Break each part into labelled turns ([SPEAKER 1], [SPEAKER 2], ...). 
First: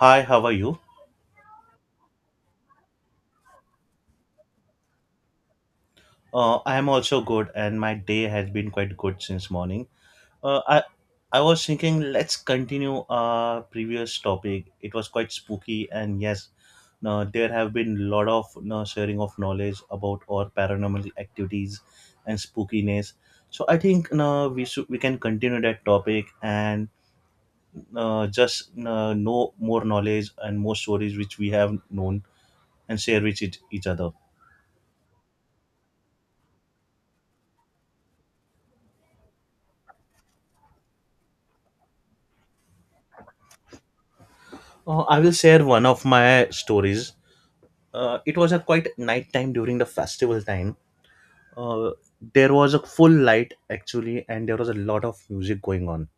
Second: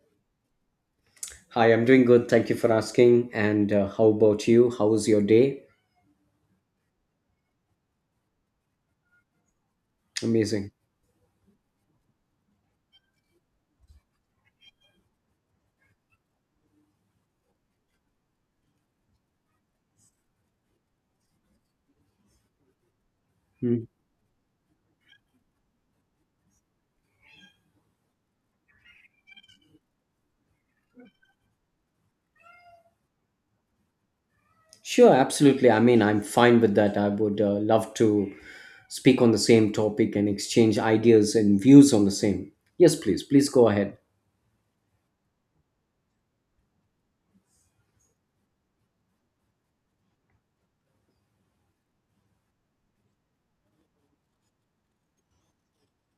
[SPEAKER 1] Hi, how are you?
[SPEAKER 2] Hi, I'm doing good. Thank you for asking. And how about you? How was your day?
[SPEAKER 1] I am also good, and my day has been quite good since morning. Uh,
[SPEAKER 2] Amazing.
[SPEAKER 1] I I was thinking let's continue our previous topic. It was quite spooky, and yes, no, there have been a lot of no, sharing of knowledge about our paranormal activities and spookiness. So I
[SPEAKER 2] Hmm.
[SPEAKER 1] think no, we should we can continue that topic and just no, know more knowledge and more stories which we have known and share with each other.
[SPEAKER 2] Sure, absolutely. I mean, I'm fine with that. I would love to speak on the same topic and exchange ideas and views on the same. Yes, please. Please go ahead.
[SPEAKER 1] I will share one of my stories. It was a quite night time during the festival time. Uh, there was a full light actually, and there was a lot of music going on,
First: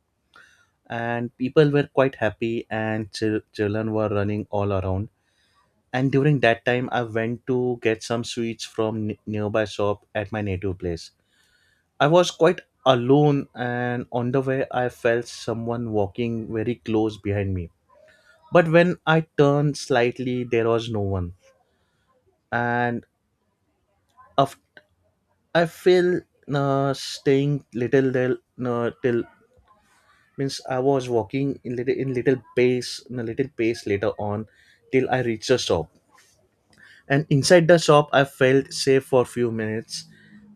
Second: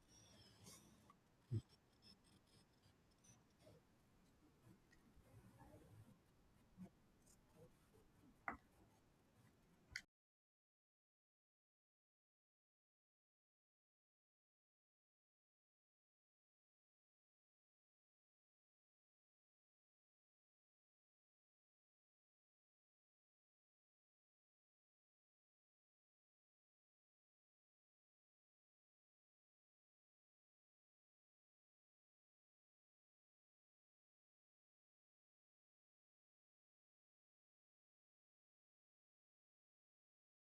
[SPEAKER 1] and people were quite happy, and children were running all around. And during that time, I went to get some sweets from nearby shop at my native place. I was quite alone, and on the way, I felt someone walking very close behind me. But when I turned slightly, there was no one and of I feel staying little there till means I was walking in little pace later on till I reached the shop, and inside the shop I felt safe for few minutes.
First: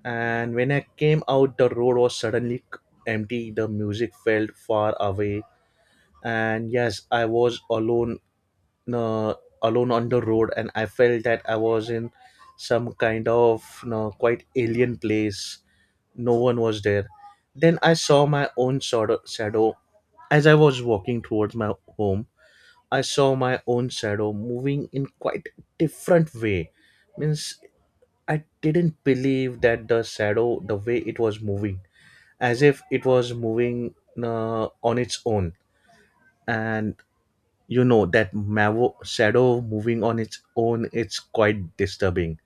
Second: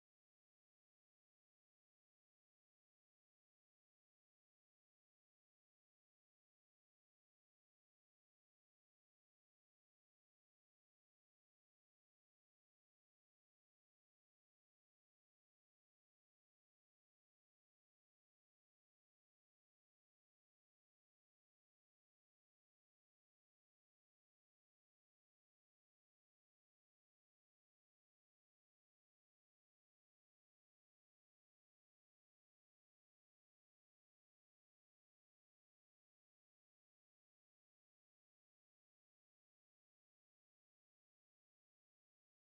[SPEAKER 1] And when I came out, the road was suddenly empty, the music felt far away, and yes, I was alone, uh, alone on the road, and I felt that I was in some kind of quite alien place. No one was there. Then I saw my own shadow as I was walking towards my home. I saw my own shadow moving in quite different way. Means I didn't believe that the shadow, the way it was moving, as if it was moving on its own. And you know that shadow moving on its own, it's quite disturbing.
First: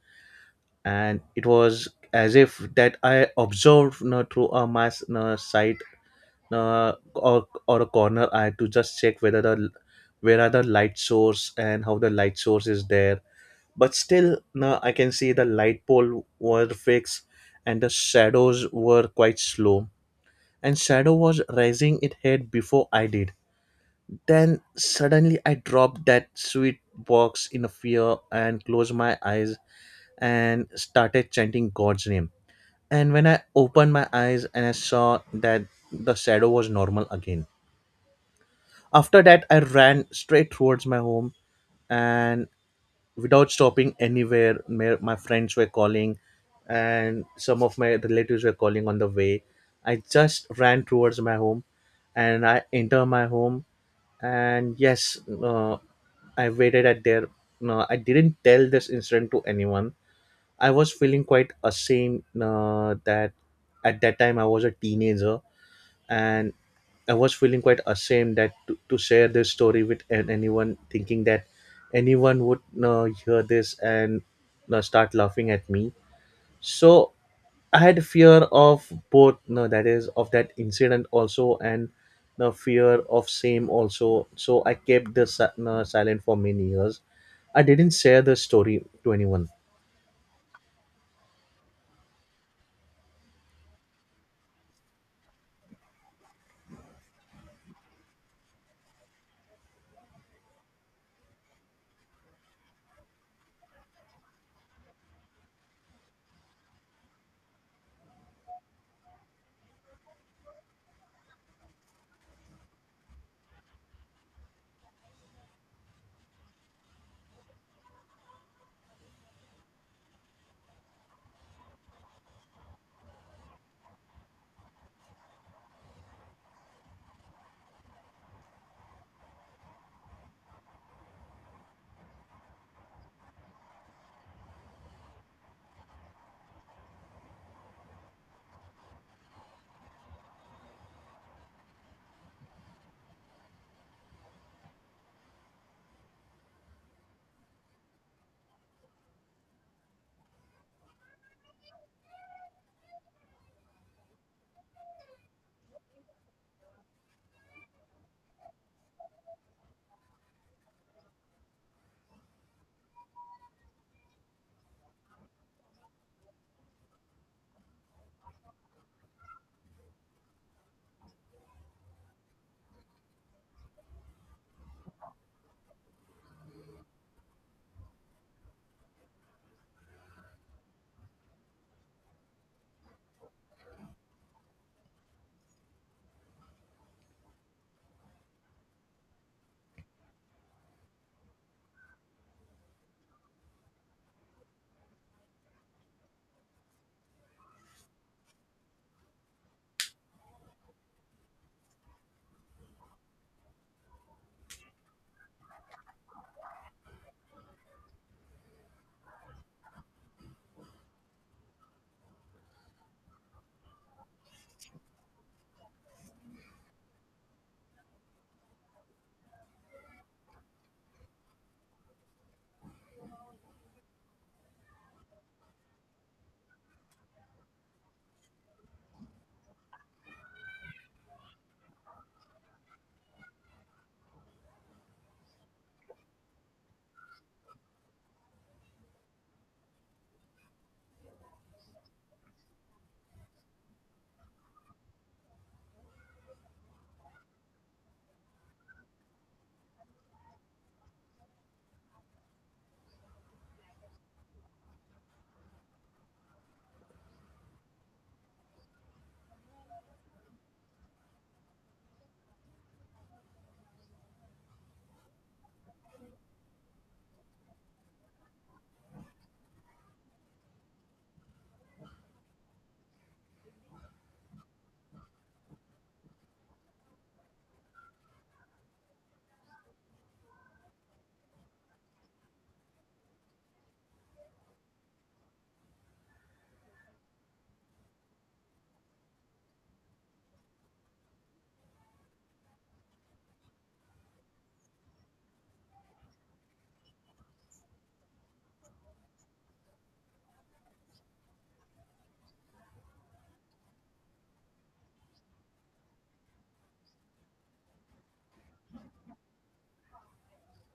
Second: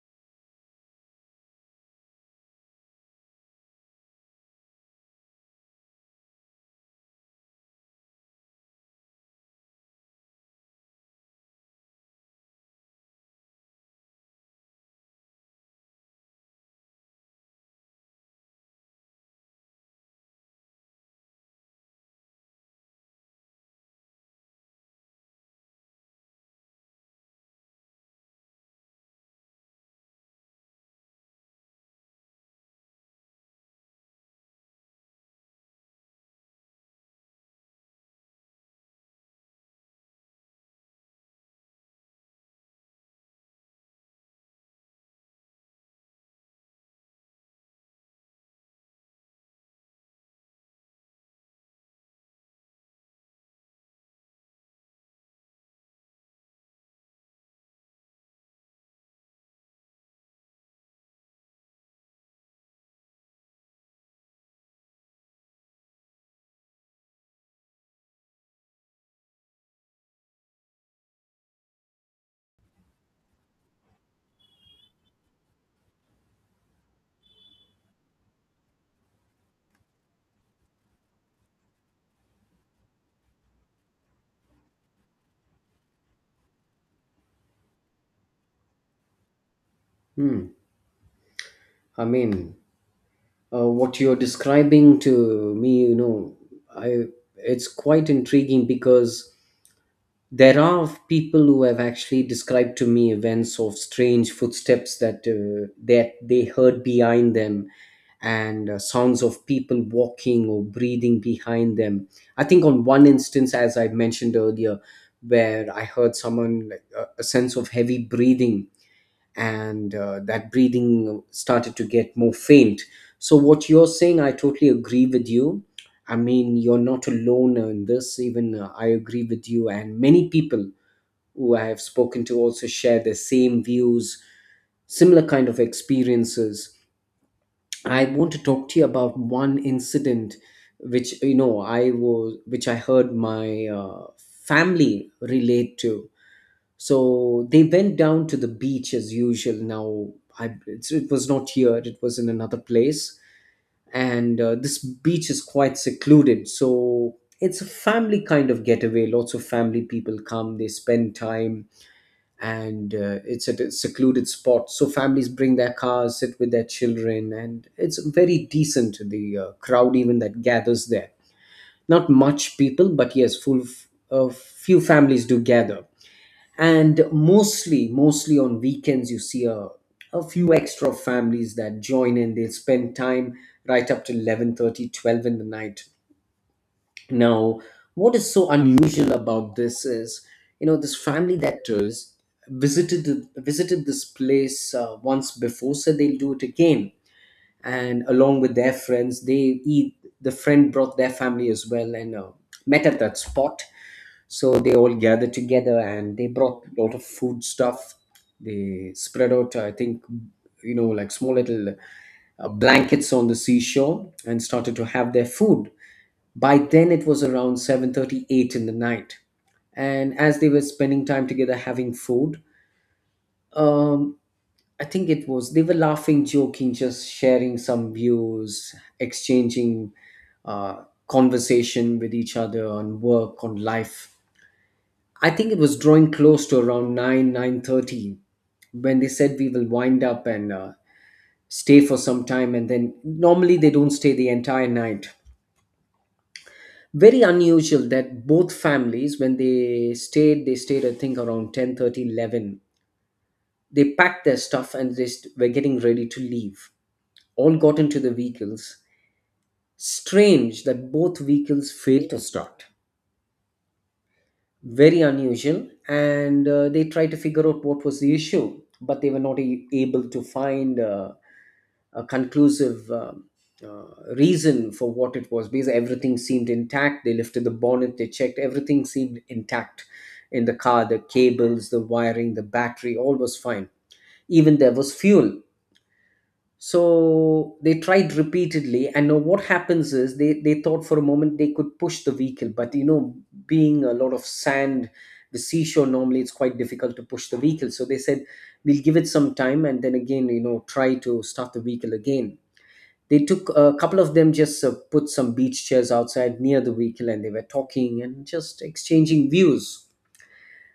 [SPEAKER 1] And it was as if that I observed you through a mass sight or a corner eye to just check whether the where are the light source and how the light source is there, but still no, I can see the light pole were fixed, and the shadows were quite slow, and shadow was raising its head before I did. Then suddenly I dropped that sweet box in a fear and closed my eyes and started chanting god's name, and when I opened my eyes and I saw that the shadow was normal again. After that, I ran straight towards my home and without stopping anywhere. My friends were calling, and some of my relatives were calling on the way. I just ran towards my home and I enter my home. And yes, I waited at there. No, I didn't tell this incident to anyone. I was feeling quite ashamed that at that time I was a teenager, and I was feeling quite ashamed that to share this story with anyone, thinking that anyone would hear this and start laughing at me. So I had fear of both, no that is of that incident also, and the fear of same also, so I kept the si- no, silent for many years. I didn't share the story to anyone.
[SPEAKER 2] Hmm. I mean, what you're describing to me, you know, I it's quite intriguing because there are people who have actually described to me events of strange footsteps that they heard behind them and sounds of people walking or breathing behind them. I think on one instance, as I mentioned earlier, where I heard someone like a sense of heavy breathing, and that breathing started to get more faint. So, what you're saying, I totally agree with you. I mean, you're not alone in this. Even I agree with you. And many people who I have spoken to also share the same views, similar kind of experiences. I want to talk to you about one incident which you know I was which I heard my family relate to. So they went down to the beach as usual. Now, it was not here, it was in another place. And this beach is quite secluded. So it's a family kind of getaway. Lots of family people come, they spend time, and it's at a secluded spot. So families bring their cars, sit with their children, and it's very decent, the crowd even that gathers there. Not much people, but yes, a few families do gather, and mostly on weekends you see a few extra families that join in. They spend time right up to 11:30, 12 in the night. Now, what is so unusual about this is, you know, this family that visited this place once before, so they'll do it again. And along with their friends, the friend brought their family as well, and met at that spot. So they all gathered together, and they brought a lot of food stuff. They spread out, I think, you know, like small little blankets on the seashore, and started to have their food. By then it was around 7:38 in the night, and as they were spending time together having food, um, I think it was, they were laughing, joking, just sharing some views, exchanging conversation with each other on work, on life. I think it was drawing close to around nine thirty when they said we will wind up and stay for some time, and then normally they don't stay the entire night. Very unusual that both families, when they stayed I think around 10:30, eleven. They packed their stuff and were getting ready to leave. All got into the vehicles. Strange that both vehicles failed to start. Very unusual. And they tried to figure out what was the issue, but they were not able to find a conclusive reason for what it was, because everything seemed intact. They lifted the bonnet, they checked, everything seemed intact in the car, the cables, the wiring, the battery, all was fine. Even there was fuel. So they tried repeatedly, and now what happens is they thought for a moment they could push the vehicle, but you know, being a lot of sand, the seashore normally it's quite difficult to push the vehicle. So they said, we'll give it some time and then again, you know, try to start the vehicle again. They took a couple of them, just put some beach chairs outside near the vehicle, and they were talking and just exchanging views.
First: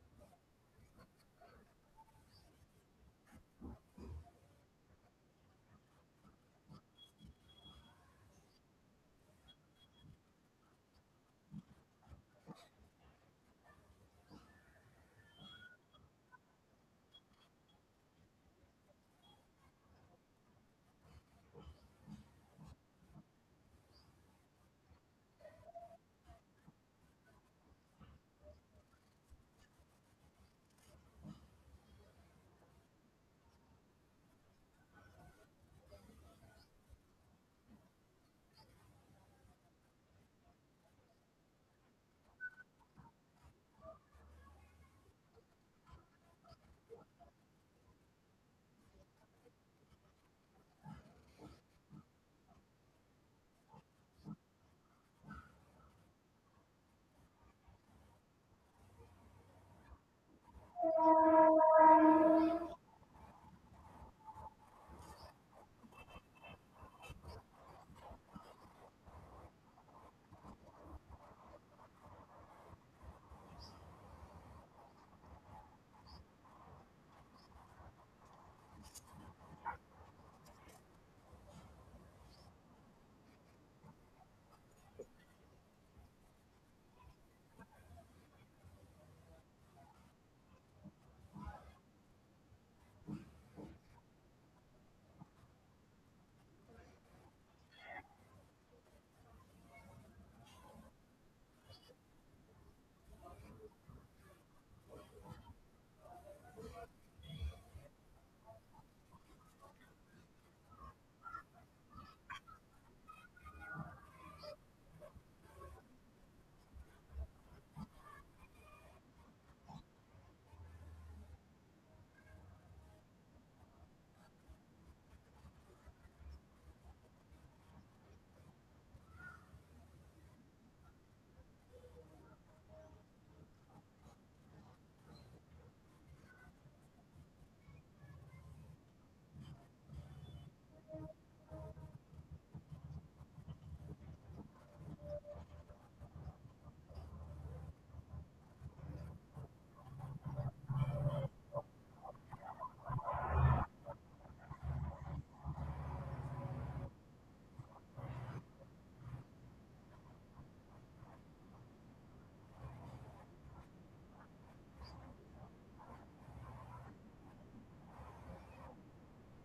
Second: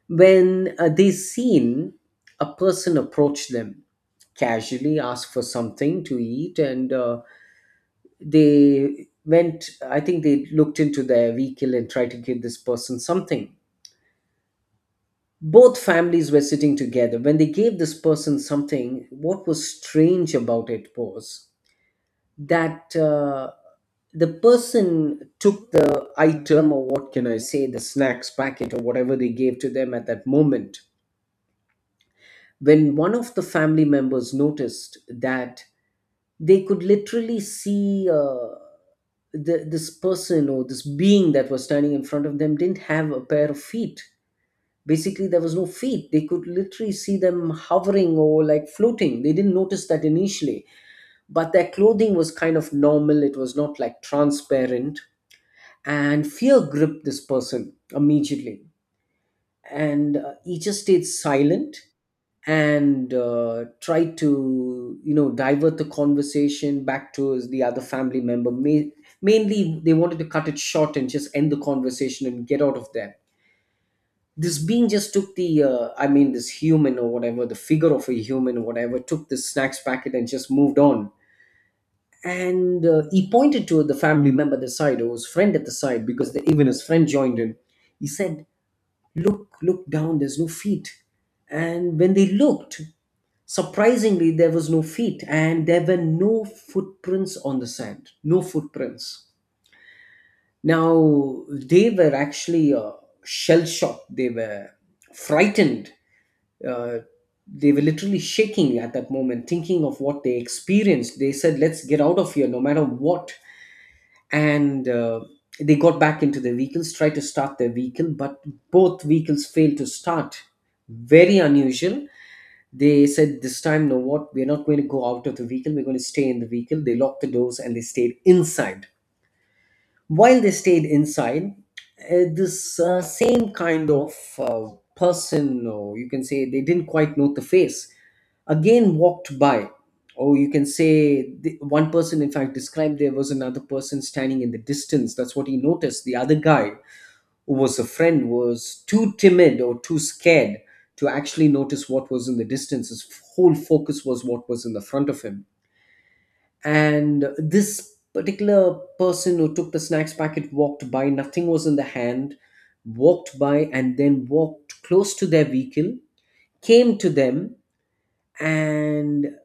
[SPEAKER 2] When they seen a person approach them casually, ask for something to eat, and they went, I think they looked into their vehicle and tried to give this person something. Both families were sitting together when they gave this person something. What was strange about it was that the person took the item, or what can I say, the snacks packet or whatever they gave to them. At that moment, when one of the family members noticed that, they could literally see this person or this being that was standing in front of them didn't have a pair of feet. Basically, there was no feet. They could literally see them hovering or like floating. They didn't notice that initially, but their clothing was kind of normal. It was not like transparent. And fear gripped this person immediately. And he just stayed silent, and try to, you know, divert the conversation back to the other family member. Mainly they wanted to cut it short and just end the conversation and get out of there. This being just took the I mean, this human or whatever, the figure of a human or whatever, took the snacks packet and just moved on. And he pointed to the family member at the side, or his friend at the side, because even his friend joined in. He said, look, look down, there's no feet. And when they looked, surprisingly, there was no feet and there were no footprints on the sand. No footprints. Now, they were actually shell shocked. They were frightened. Uh, they were literally shaking at that moment, thinking of what they experienced. They said, let's get out of here no matter what. And they got back into their vehicles, tried to start their vehicle, but both vehicles failed to start. Very unusual. They said this time, no, what, we're not going to go out of the vehicle, we're going to stay in the vehicle. They locked the doors and they stayed inside. While they stayed inside, this same kind of uh, person, or you can say they didn't quite know the face, again walked by. Or you can say one person in fact described there was another person standing in the distance. That's what he noticed. The other guy, who was a friend, was too timid or too scared to actually notice what was in the distance. His whole focus was what was in the front of him. And this particular person who took the snacks packet walked by, nothing was in the hand, walked by, and then walked close to their vehicle, came to them, and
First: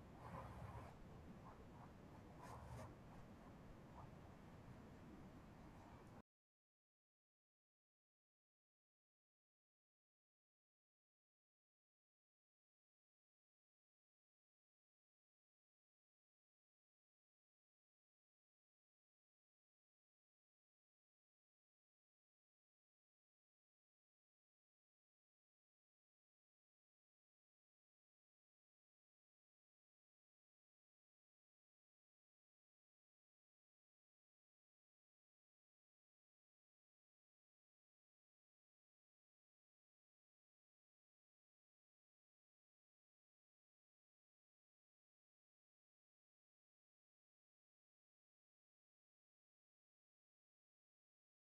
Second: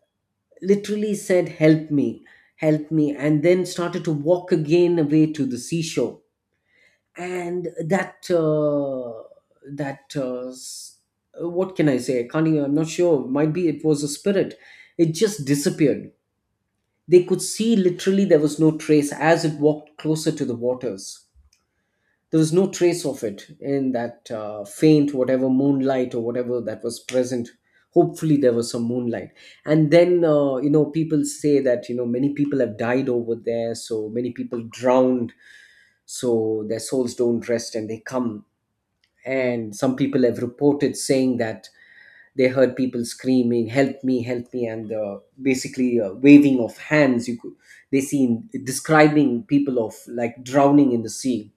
[SPEAKER 2] literally said, help me, help me, and then started to walk again away to the seashore. And that uh, s- what can I say, I can't even, I'm not sure, might be it was a spirit. It just disappeared. They could see literally there was no trace as it walked closer to the waters. There was no trace of it in that faint, whatever moonlight or whatever that was present. Hopefully there was some moonlight. And then you know, people say that, you know, many people have died over there, so many people drowned, so their souls don't rest and they come. And some people have reported saying that they heard people screaming, help me, help me, and basically waving of hands. You could, they seen describing people of like drowning in the sea.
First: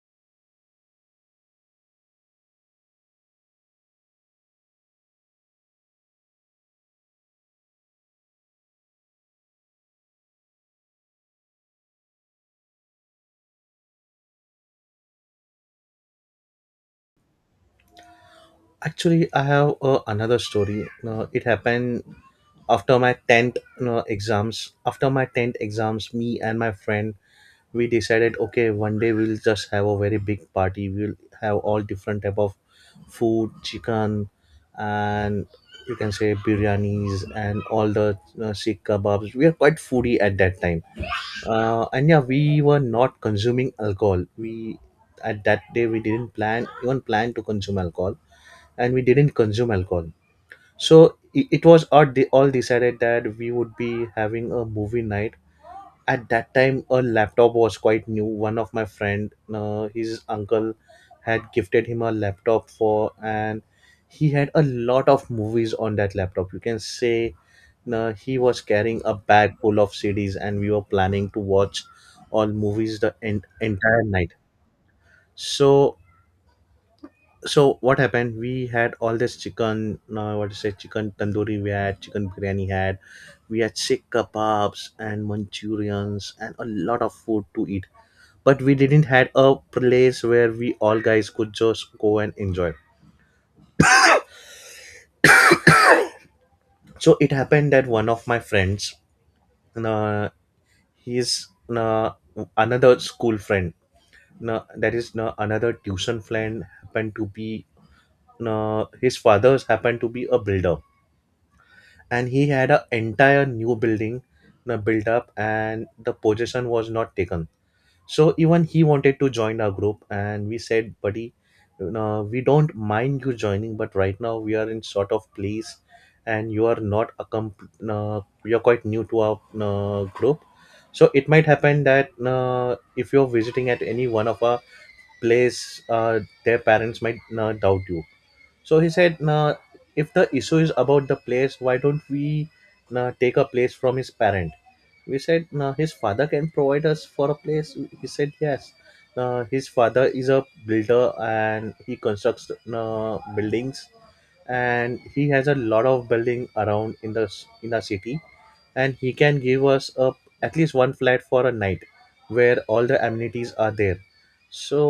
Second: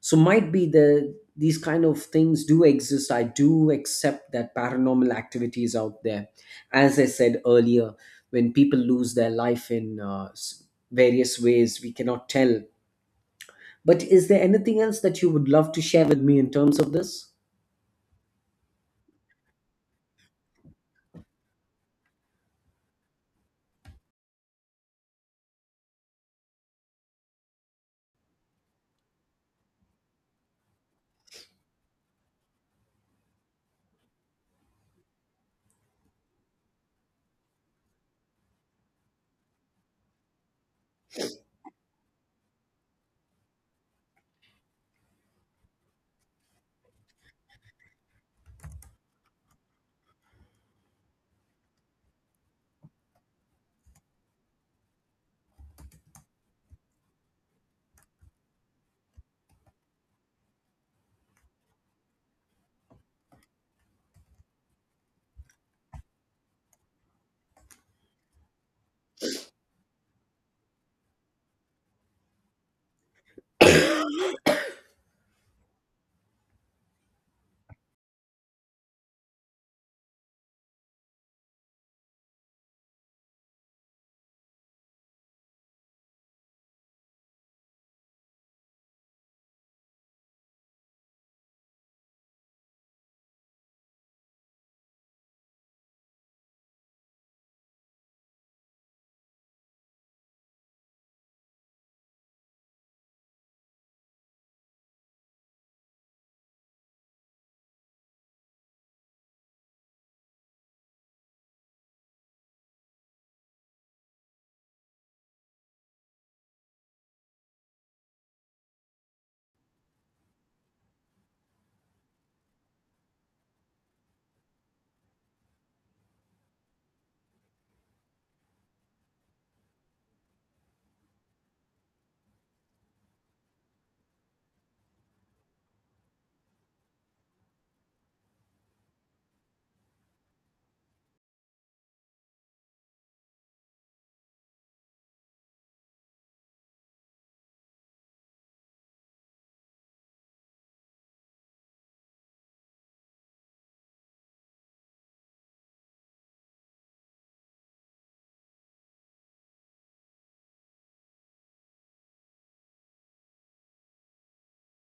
[SPEAKER 2] So might be these kind of things do exist. I do accept that paranormal activity is out there. As I said earlier, when people lose their life in various ways, we cannot tell. But is there anything else that you would love to share with me in terms of this?
[SPEAKER 1] Actually, I have another story. It happened after my 10th you exams. After my 10th exams, me and my friend, we decided okay, one day we'll just have a very big party. We'll have all different type of food, chicken and, you can say, biryanis and all the you sikh kebabs. We are quite foodie at that time. And yeah, we were not consuming alcohol. We at that day we didn't plan to consume alcohol, and we didn't consume alcohol. So it was all decided that we would be having a movie night. At that time, a laptop was quite new. One of my friend, his uncle, had gifted him a laptop for, and he had a lot of movies on that laptop. You can say he was carrying a bag full of CDs, and we were planning to watch all movies the entire night. So so what happened, we had all this chicken, what to say, chicken tandoori, we had chicken biryani, had we had sikh kebabs and manchurians and a lot of food to eat, but we didn't had a place where we all guys could just go and enjoy. So it happened that one of my friends, uh, he's uh, another school friend, that is another tuition friend, happened to be, his father's happened to be a builder, and he had an entire new building built up and the possession was not taken. So even he wanted to join our group, and we said, buddy, you know, we don't mind you joining, but right now we are in sort of place, and you are not a you're quite new to our group. So it might happen that if you're visiting at any one of our place, their parents might doubt you. So he said, nah, if the issue is about the place, why don't we, nah, take a place from his parent? We said, nah, his father can provide us for a place. He said, yes. Nah, his father is a builder and he constructs, nah, buildings, and he has a lot of building around in in the city, and he can give us a, at least one flat for a night where all the amenities are there. So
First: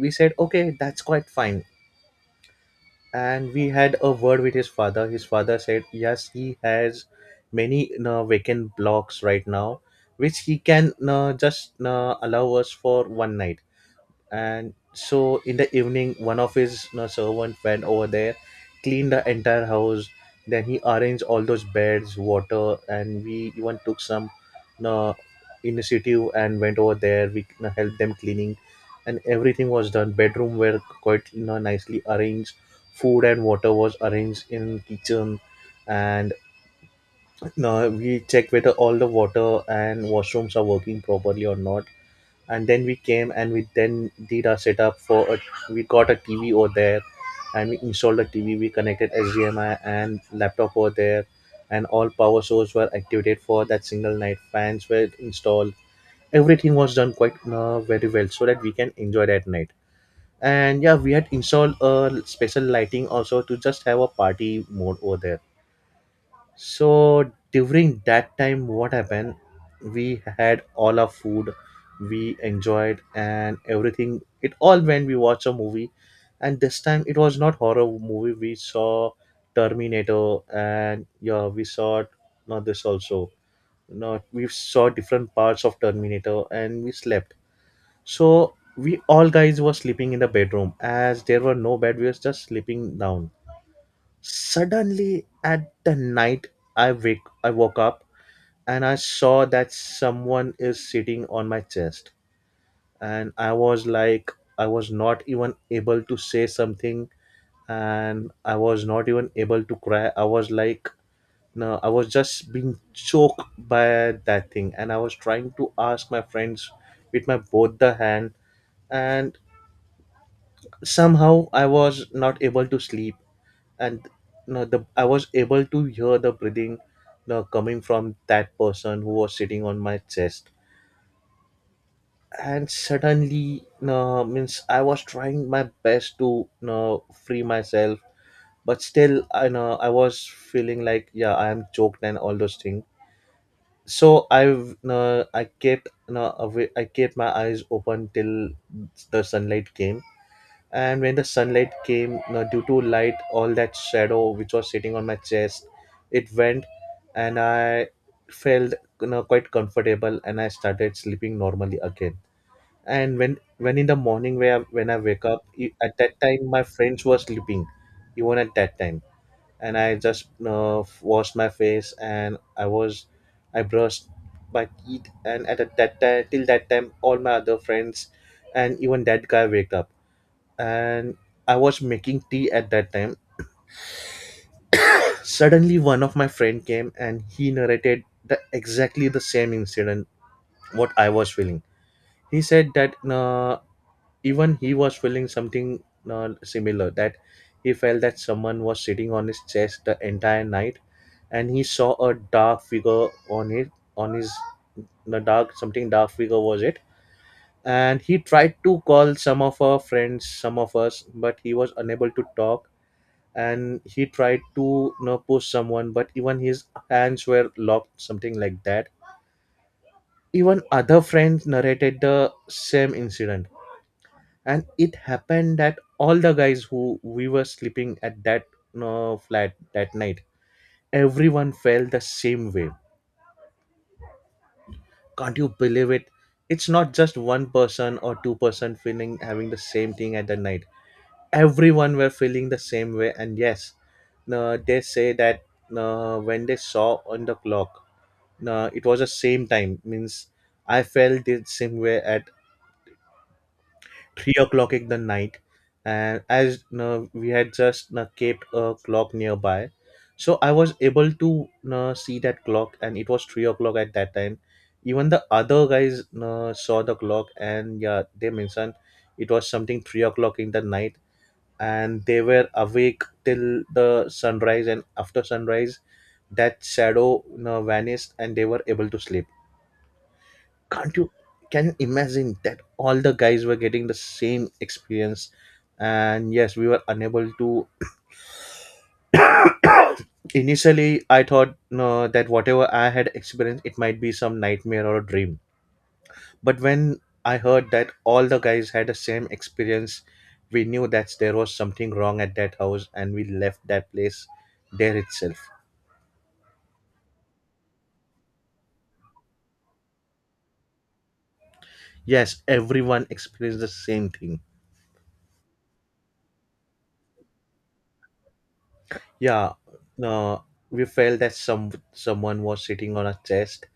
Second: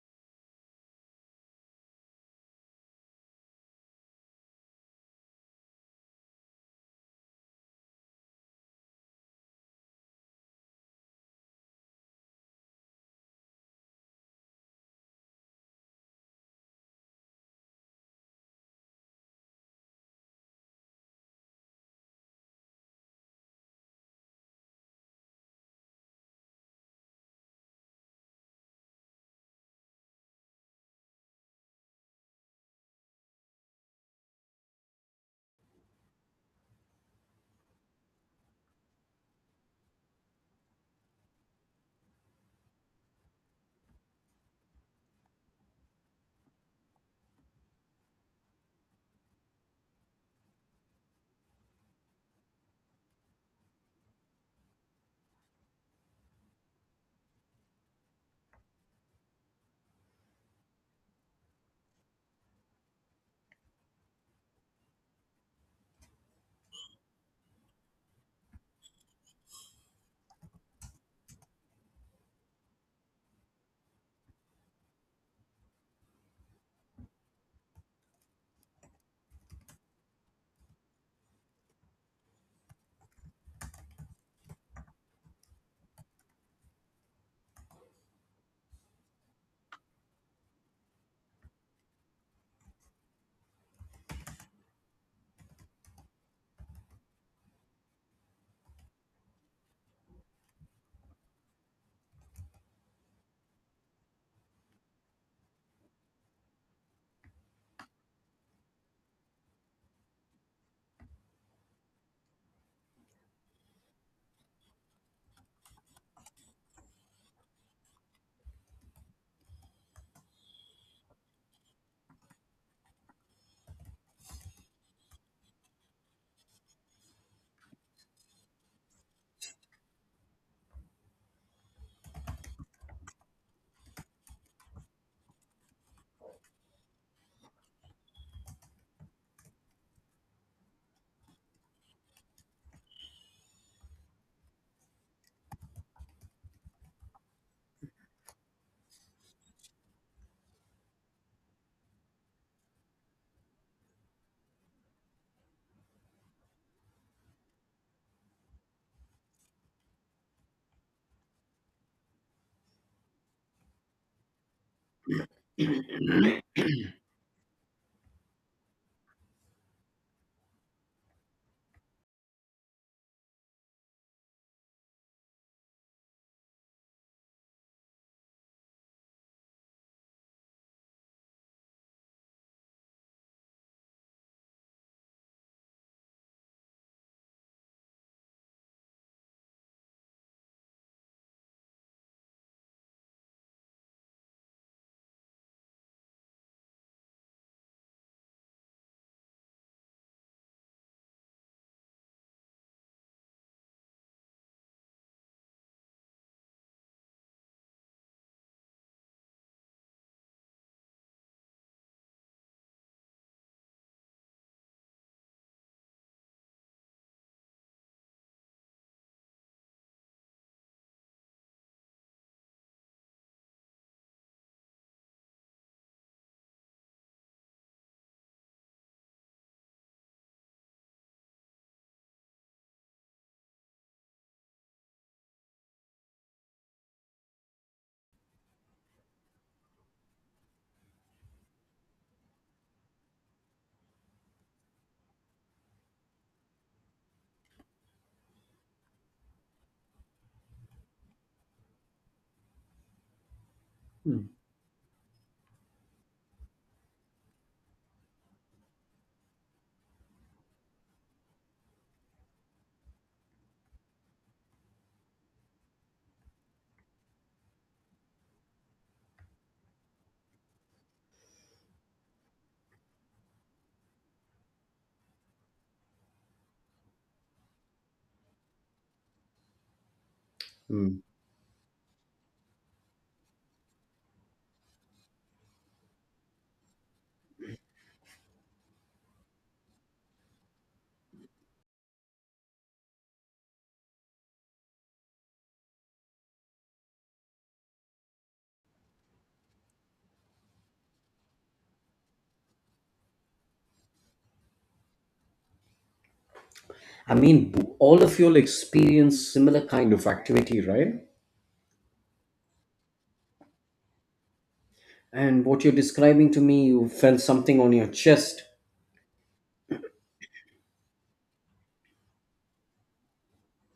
[SPEAKER 1] we said, okay, that's quite fine. And we had a word with his father. His father said, yes, he has many vacant blocks right now which he can just allow us for one night. And so in the evening, one of his, you know, servant went over there, cleaned the entire house. Then he arranged all those beds, water, and we even took some, you know, initiative and went over there, we, you know, helped them cleaning, and everything was done. Bedroom were quite, you know, nicely arranged. Food and water was arranged in kitchen, and, you know, we checked whether all the water and washrooms are working properly or not. And then we came and we then did our setup for a, we got a tv over there, and we installed a tv, we connected hdmi and laptop over there, and all power sources were activated for that single night. Fans were installed, everything was done quite very well so that we can enjoy that night. And yeah, we had installed a special lighting also to just have a party mode over there. So during that time, what happened? We had all our food, we enjoyed and everything. It all when we watched a movie, and this time it was not horror movie. We saw Terminator, and yeah, we saw not this also. No, we saw different parts of Terminator, and we slept. So we all guys were sleeping in the bedroom as there were no bed. We were just sleeping down. Suddenly at the night, I woke up and I saw that someone is sitting on my chest, and I was like, I was not even able to say something, and I was not even able to cry. I was like, no, I was just being choked by that thing, and I was trying to ask my friends with my both the hand, and somehow I was not able to sleep. And you know, the I was able to hear the breathing, you know, coming from that person who was sitting on my chest. And suddenly, you know, means I was trying my best to, you know, free myself, but still, I know I was feeling like yeah, I am choked and all those things. So I kept, you know, away, I kept my eyes open till the sunlight came. And when the sunlight came, you due to light, all that shadow which was sitting on my chest, it went, and I felt, you know, quite comfortable, and I started sleeping normally again. And when in the morning where when I wake up, at that time my friends were sleeping even at that time. And I just you washed my face and I brushed my teeth, and at that time, till that time, all my other friends and even that guy wake up, and I was making tea at that time. Suddenly, one of my friend came and he narrated the exactly the same incident what I was feeling. He said that even he was feeling something similar, that he felt that someone was sitting on his chest the entire night, and he saw a dark figure on it, on his the dark something dark figure was it. And he tried to call some of our friends, some of us, but he was unable to talk, and he tried to push someone, but even his hands were locked, something like that. Even other friends narrated the same incident, and it happened that all the guys who we were sleeping at that, flat that night, everyone felt the same way. Can't you believe it? It's not just one person or two-person feeling having the same thing at the night. Everyone were feeling the same way, and yes, no, they say that, no, when they saw on the clock, it was the same time, means I felt it same way at three o'clock in the night. And as we had just kept a clock nearby, so I was able to see that clock, and it was three o'clock at that time. Even the other guys saw the clock, and yeah, they mentioned it was something three o'clock in the night. And they were awake till the sunrise, and after sunrise that shadow, vanished, and they were able to sleep. Can't
[SPEAKER 2] Hmm.
[SPEAKER 1] you Can you imagine that all the guys were getting the same experience? And yes, we were unable to. Initially I thought, no, that whatever I had experienced, it might be some nightmare or a dream. But when I heard that all the guys had the same experience, we knew that there was something wrong at that house, and we left that place there itself.
[SPEAKER 2] I mean, all of you'll experience similar kind of activity, right?
[SPEAKER 1] Yes, everyone experienced the same thing.
[SPEAKER 2] And what you're describing to me, you felt something on your chest.
[SPEAKER 1] Yeah, uh, we felt that someone was sitting on our chest,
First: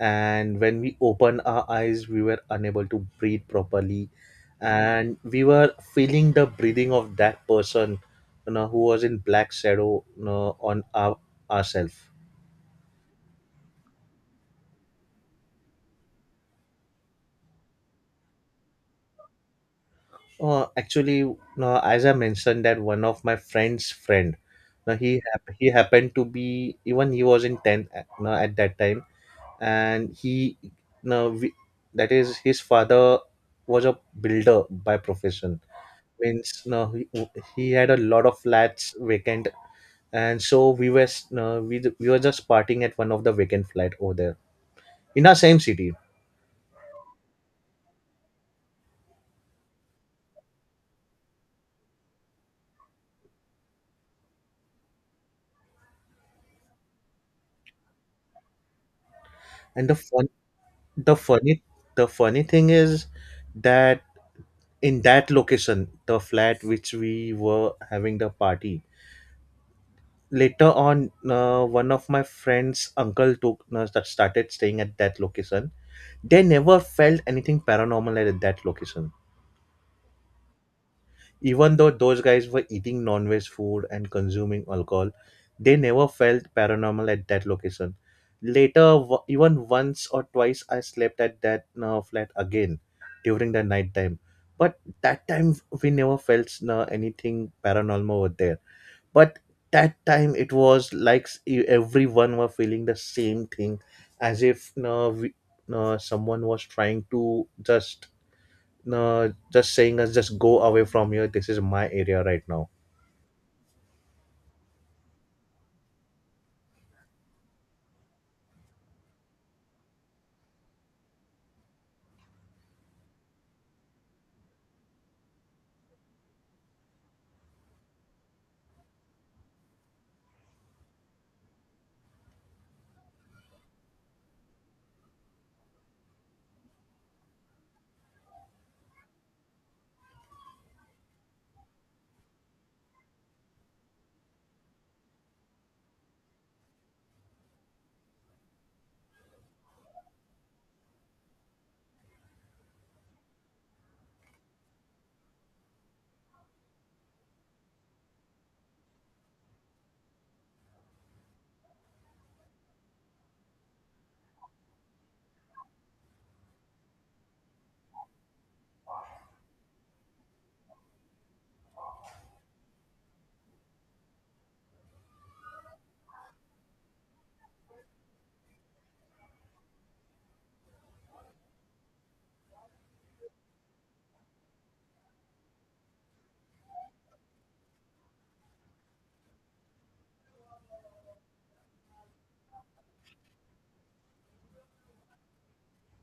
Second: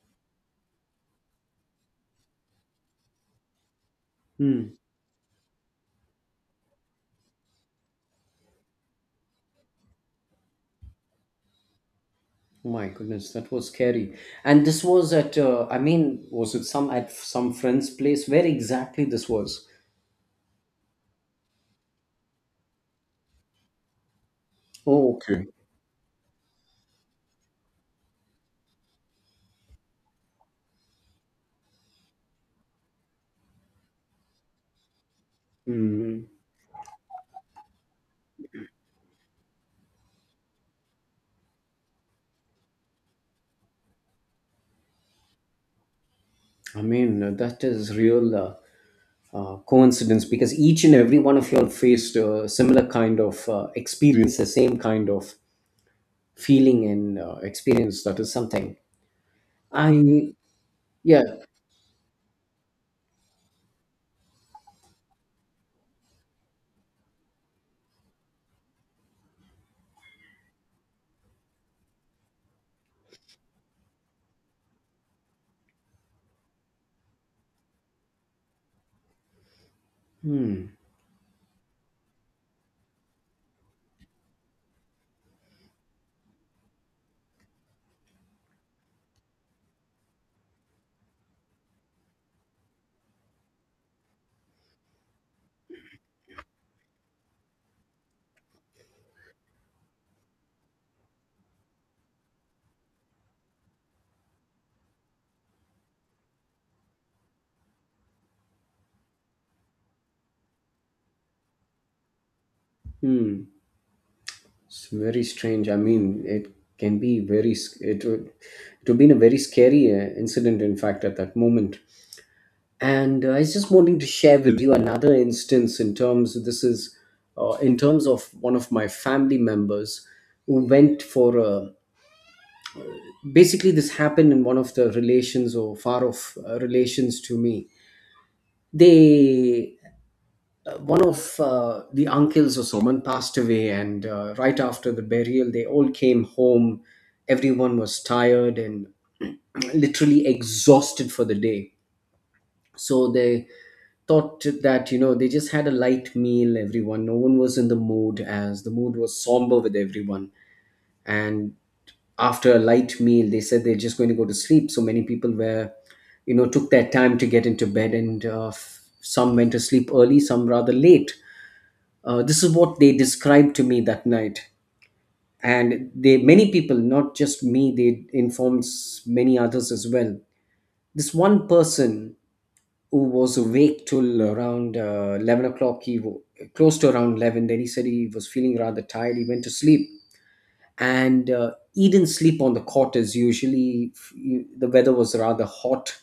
[SPEAKER 1] and when we opened our eyes, we were unable to breathe properly,
[SPEAKER 2] Hmm.
[SPEAKER 1] and we were feeling the breathing of that person, you know, who was in black shadow, you know, on our ourselves.
[SPEAKER 2] Oh my goodness, that was scary. And this was at, I mean, was it some at some friend's place? Where exactly this was?
[SPEAKER 1] Actually, you know, as I mentioned, that one of my friend's friend, you know,
[SPEAKER 2] Oh, okay.
[SPEAKER 1] he happened to be, even he was in tenth at, at that time. And he, now we, that is his father was a builder by profession,
[SPEAKER 2] Hmm.
[SPEAKER 1] means no, he, he had a lot of flats vacant, and so no, we were just partying at one of the vacant flat over there in our same city.
[SPEAKER 2] I mean, that is real coincidence, because each and every one of you all faced a similar kind of experience, the same kind of feeling and experience. That is something.
[SPEAKER 1] And
[SPEAKER 2] I
[SPEAKER 1] the
[SPEAKER 2] Yeah.
[SPEAKER 1] funny the funny thing is that in that location, the flat which we were having the party, later on one of my friends uncle took started staying at that location. They never felt anything paranormal at that location.
[SPEAKER 2] Hmm.
[SPEAKER 1] Even though those guys were eating non veg food and consuming alcohol, they never felt paranormal at that location. Later, even once or twice, I slept at that flat again during the night time. But that time, we never felt anything paranormal over there. But that time, it was like everyone were feeling the same thing, as if someone was trying to just, no, just saying us, just go away from here, this is my area right now.
[SPEAKER 2] Hmm. It's very strange. I mean, it can be very. Sc- it would, it would been a very scary incident, in fact, at that moment. And I was just wanting to share with you another instance in terms. This is in terms of one of my family members who went for a. Basically, this happened in one of the relations or far off relations to me. They one of the uncles or someone passed away, and right after the burial they all came home. Everyone was tired and literally exhausted for the day, so they thought that, you know, they just had a light meal. Everyone, no one was in the mood, as the mood was somber with everyone. And after a light meal they said they're just going to go to sleep, so many people were, you know, took their time to get into bed and some went to sleep early, some rather late. This is what they described to me that night, and they, many people, not just me, they informed many others as well. This one person who was awake till around 11 o'clock, close to around 11. Then he said he was feeling rather tired. He went to sleep, and he didn't sleep on the cot as usually. The weather was rather hot,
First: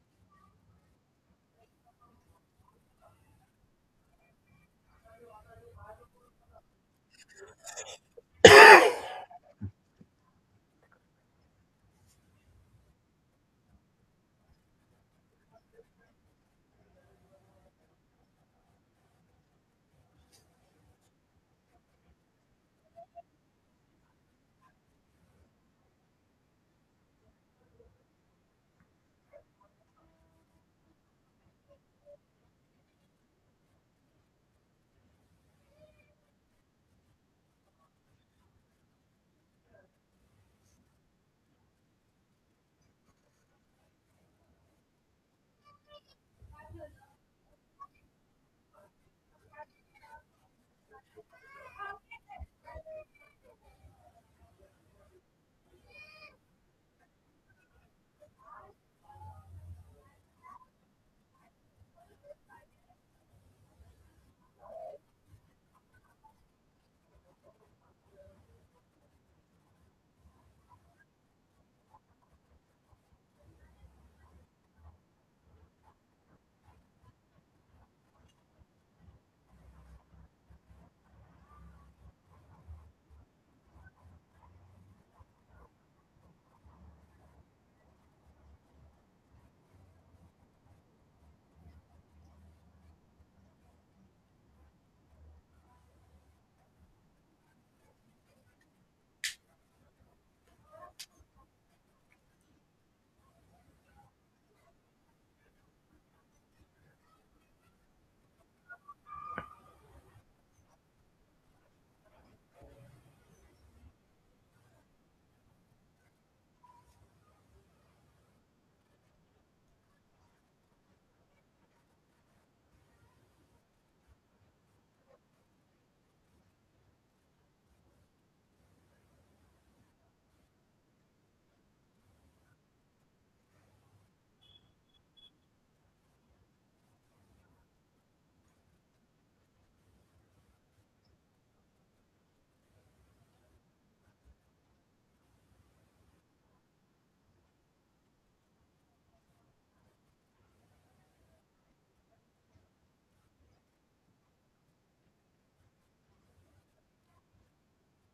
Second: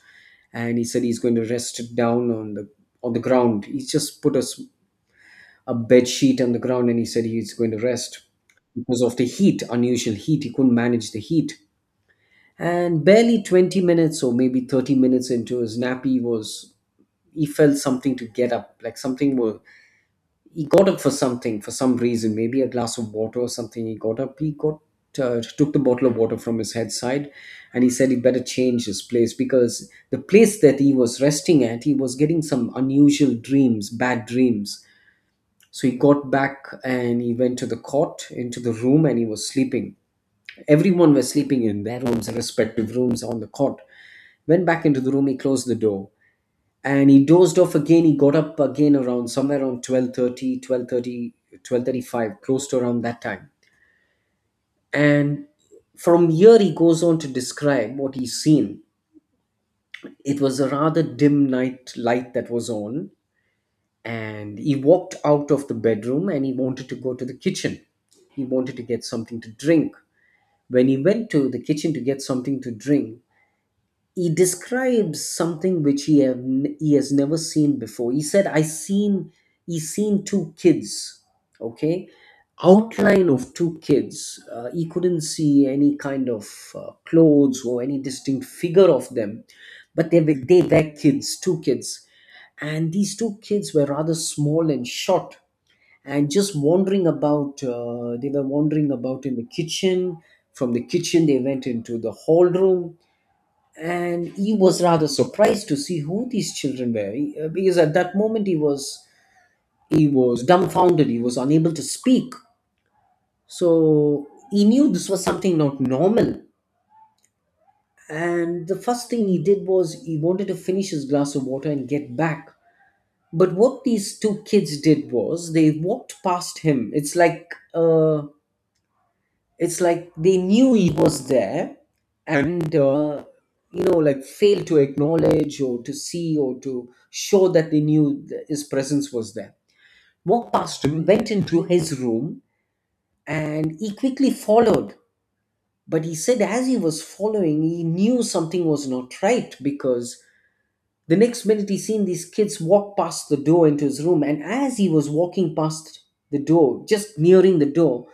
[SPEAKER 2] and he said he's going to rest down on the ground. He just put a bed sheet on the ground and he said he's going to rest because of the heat, unusual heat. He couldn't manage the heat. And barely 20 minutes, or maybe 30 minutes into his nap, he was, he felt something to get up, like something was, he got up for something, for some reason, maybe a glass of water or something. He got up, he got took the bottle of water from his head side, and he said he better change his place, because the place that he was resting at, he was getting some unusual dreams, bad dreams. So he got back and he went to the cot, into the room, and he was sleeping. Everyone was sleeping in their rooms, their respective rooms, on the cot. Went back into the room, he closed the door. And he dozed off again. He got up again around, somewhere around 12:30, 12:35, close to around that time. And from here, he goes on to describe what he's seen. It was a rather dim night light that was on, and he walked out of the bedroom and he wanted to go to the kitchen, he wanted to get something to drink. When he went to the kitchen to get something to drink, he describes something which he has never seen before. He said, "I seen, he seen two kids, okay, outline of two kids. He couldn't see any kind of clothes or any distinct figure of them, but they were kids, two kids, and these two kids were rather small and short, and just wandering about. They were wandering about in the kitchen. From the kitchen, they went into the hall room, and he was rather surprised to see who these children were. Because at that moment he was, he was dumbfounded, he was unable to speak, so he knew this was something not normal. And the first thing he did was he wanted to finish his glass of water and get back. But what these two kids did was they walked past him. It's like a, it's like they knew he was there, and, you know, like failed to acknowledge or to see or to show that they knew that his presence was there. Walked past him, went into his room, and he quickly followed. But he said as he was following, he knew something was not right, because the next minute he seen these kids walk past the door into his room. And as he was walking past the door, just nearing the door,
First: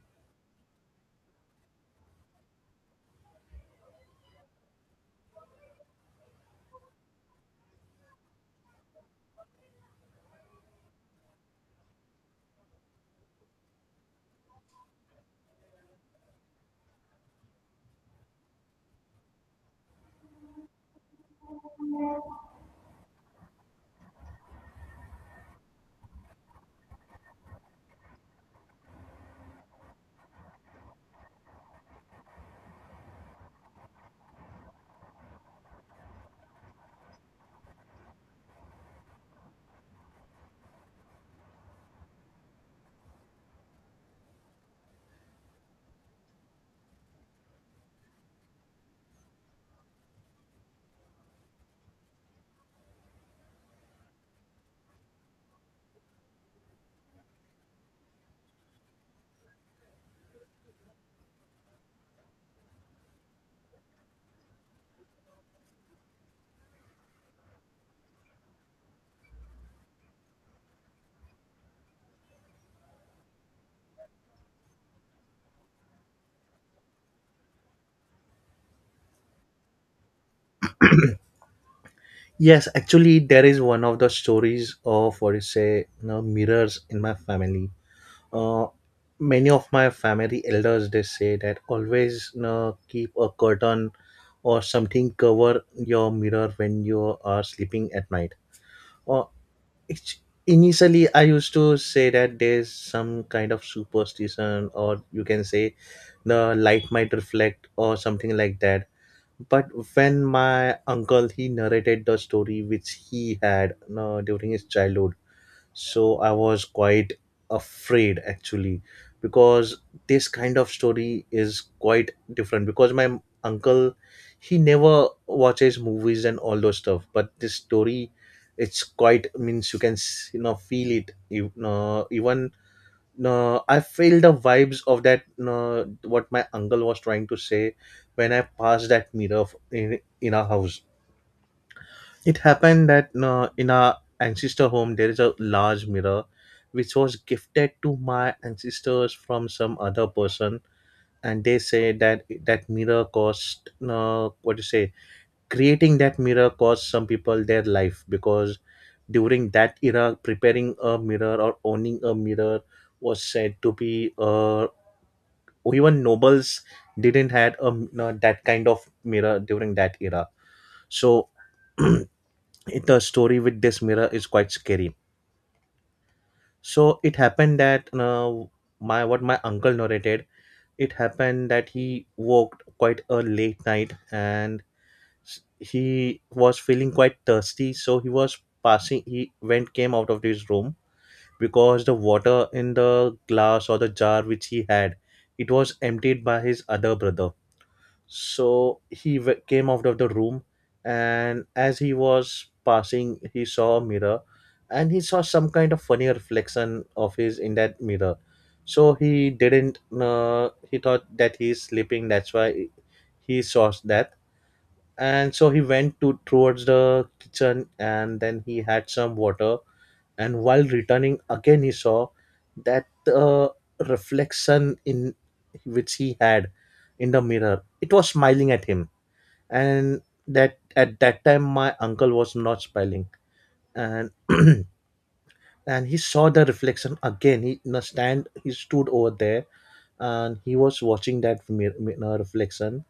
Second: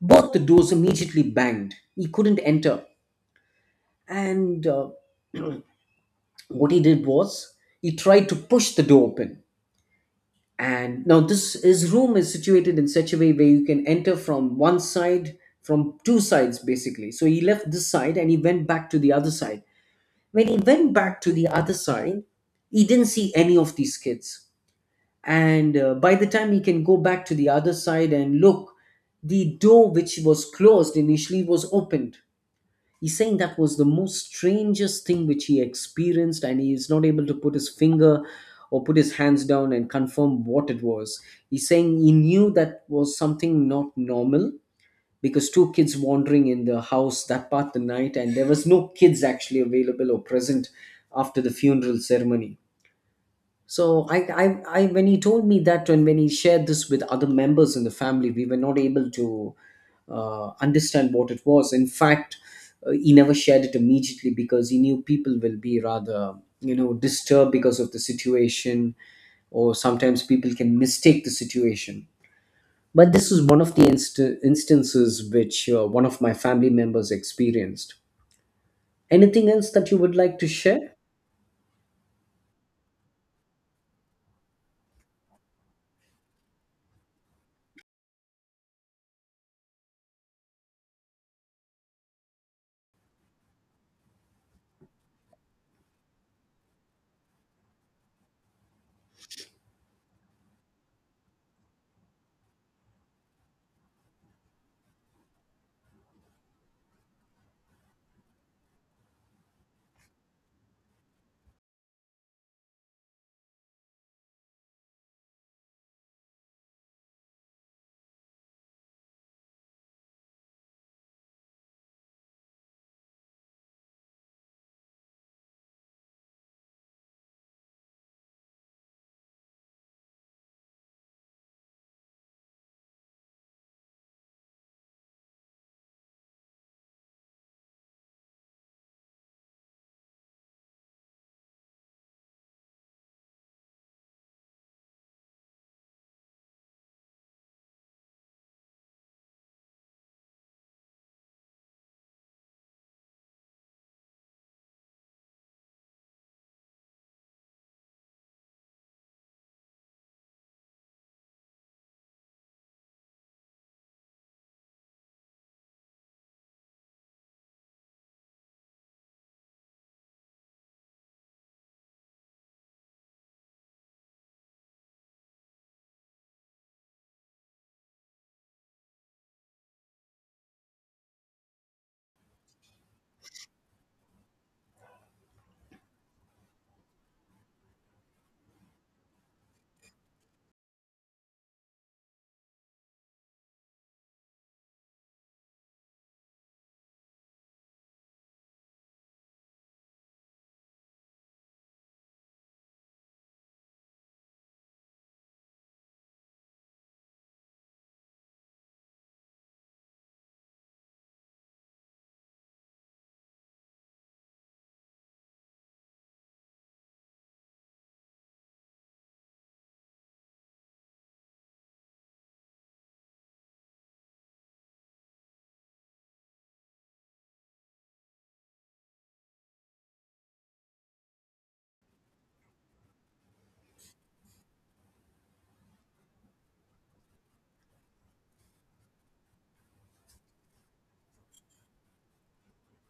[SPEAKER 2] both the doors immediately banged. He couldn't enter. And What he did was, he tried to push the door open. And now this, his room is situated in such a way where you can enter from one side, from two sides basically. So he left this side and he went back to the other side. When he went back to the other side, he didn't see any of these kids. And by the time he can go back to the other side and look, the door which was closed initially was opened. He's saying that was the most strangest thing which he experienced, and he is not able to put his finger or put his hands down and confirm what it was. He's saying he knew that was something not normal, because two kids wandering in the house that part the night, and there was no kids actually available or present after the funeral ceremony. So when he told me that, and when he shared this with other members in the family, we were not able to understand what it was. In fact, he never shared it immediately because he knew people will be rather, you know, disturbed because of the situation, or sometimes people can mistake the situation. But this is one of the instances which one of my family members experienced. Anything else that you would like to share?
[SPEAKER 1] Yes, actually, there is one of the stories of what you say, you know, mirrors in my family. uh, Many of my family elders, they say that always, you know, keep a curtain or something, cover your mirror when you are sleeping at night. Or it's, initially I used to say that there's some kind of superstition, or you can say the light might reflect or something like that. But when my uncle, he narrated the story which he had during his childhood, so I was quite afraid actually, because this kind of story is quite different, because my uncle, he never watches movies and all those stuff, but this story, it's quite, means you can, you know, feel it, you know, even I feel the vibes of that, what my uncle was trying to say when I passed that mirror, in our house. It happened that in our ancestor home there is a large mirror which was gifted to my ancestors from some other person, and they say that that mirror cost, what do you say, creating that mirror cost some people their life, because during that era, preparing a mirror or owning a mirror was said to be a, even nobles didn't had a that kind of mirror during that era. So it, the story with this mirror is quite scary. So it happened that my, what my uncle narrated, it happened that he walked quite a late night, and he was feeling quite thirsty, so he was passing, he went, came out of his room, because the water in the glass or the jar which he had, it was emptied by his other brother. So came out of the room, and as he was passing, he saw a mirror, and he saw some kind of funny reflection of his in that mirror. So he didn't, he thought that he's sleeping, that's why he saw that. And so he went to towards the kitchen, and then he had some water. And while returning, again he saw that, uh, reflection in, which he had, in the mirror. It was smiling at him, and that at that time my uncle was not smiling. And and he saw the reflection again, he in a stand, he stood over there, and he was watching that mirror reflection.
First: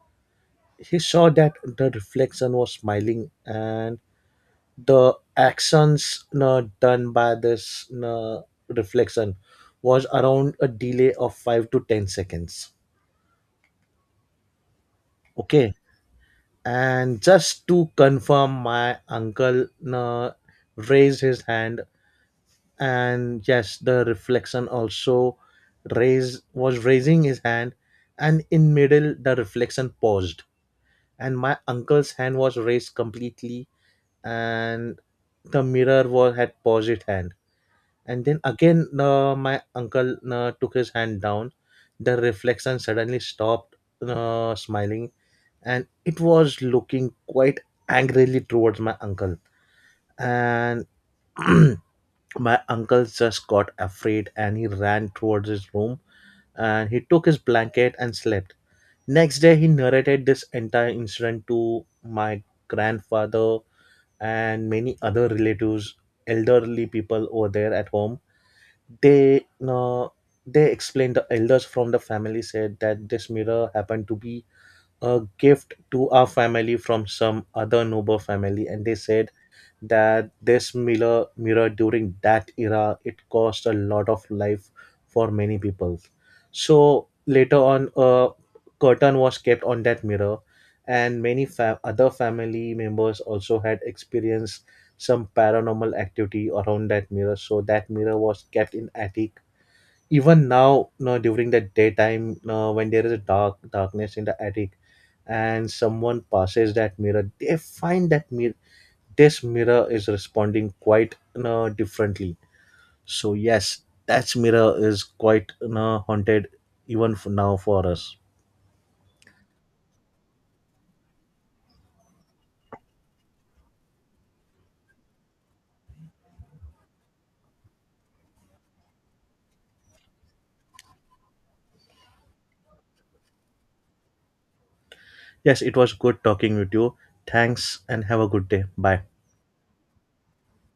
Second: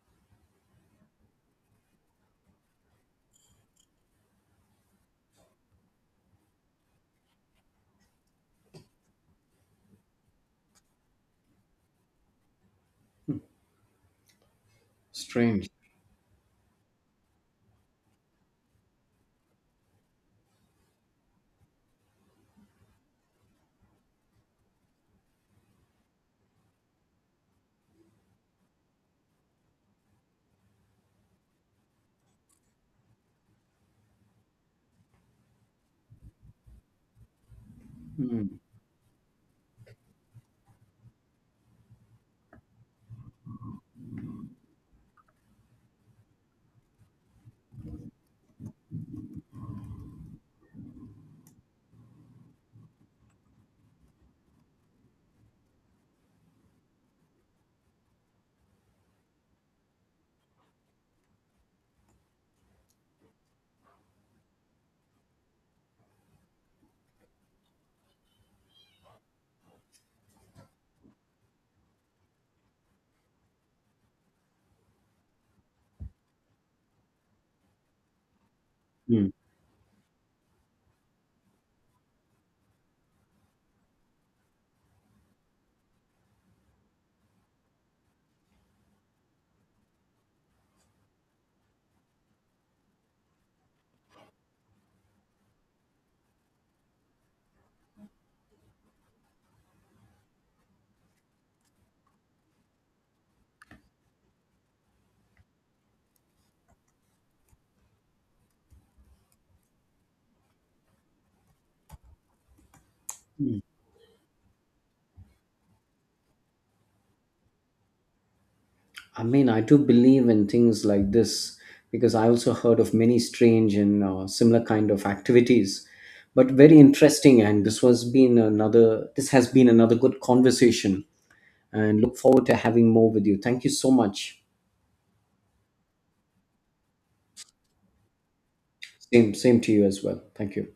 [SPEAKER 1] He saw that the reflection was smiling, and the actions, you know, done by this, you know, reflection, was around a delay of 5 to 10 seconds.
[SPEAKER 2] Strange.
[SPEAKER 1] Okay, and just to confirm, my uncle, you know, raised his hand, and yes, the reflection also, raise was raising his hand. And in middle the reflection paused, and my uncle's hand was raised completely, and the mirror was, had paused its hand. And then
[SPEAKER 2] Hmm.
[SPEAKER 1] again my uncle took his hand down. The reflection suddenly stopped smiling, and it was looking quite angrily towards my uncle, and my uncle just got afraid, and he ran towards his room, and he took his blanket and slept. Next day, he narrated this entire incident to my grandfather and many other relatives, elderly people over there at home. They, uh, they explained, the elders from the family said that this mirror happened to be a gift to our family from some other noble family, and they
[SPEAKER 2] Hmm.
[SPEAKER 1] said that this mirror during that era, it cost a lot of life for many people. So later on, a curtain was kept on that mirror, and many other family members also had experienced some paranormal activity around that mirror, so that mirror was kept in attic. Even now, no, during the daytime, no, when there is a darkness in the attic, and someone passes that mirror, they find that mirror, this mirror is responding quite differently. So yes, that mirror is quite haunted even now for us.
[SPEAKER 2] I mean, I do believe in things like this, because I also heard of many strange and similar kind of activities, but very interesting. And this was been another. This has been another good conversation, and look forward to having more with you. Thank you so much.
[SPEAKER 1] Yes, it was good talking with you. Thanks, and have a good day. Bye.
[SPEAKER 2] Same, same to you as well. Thank you.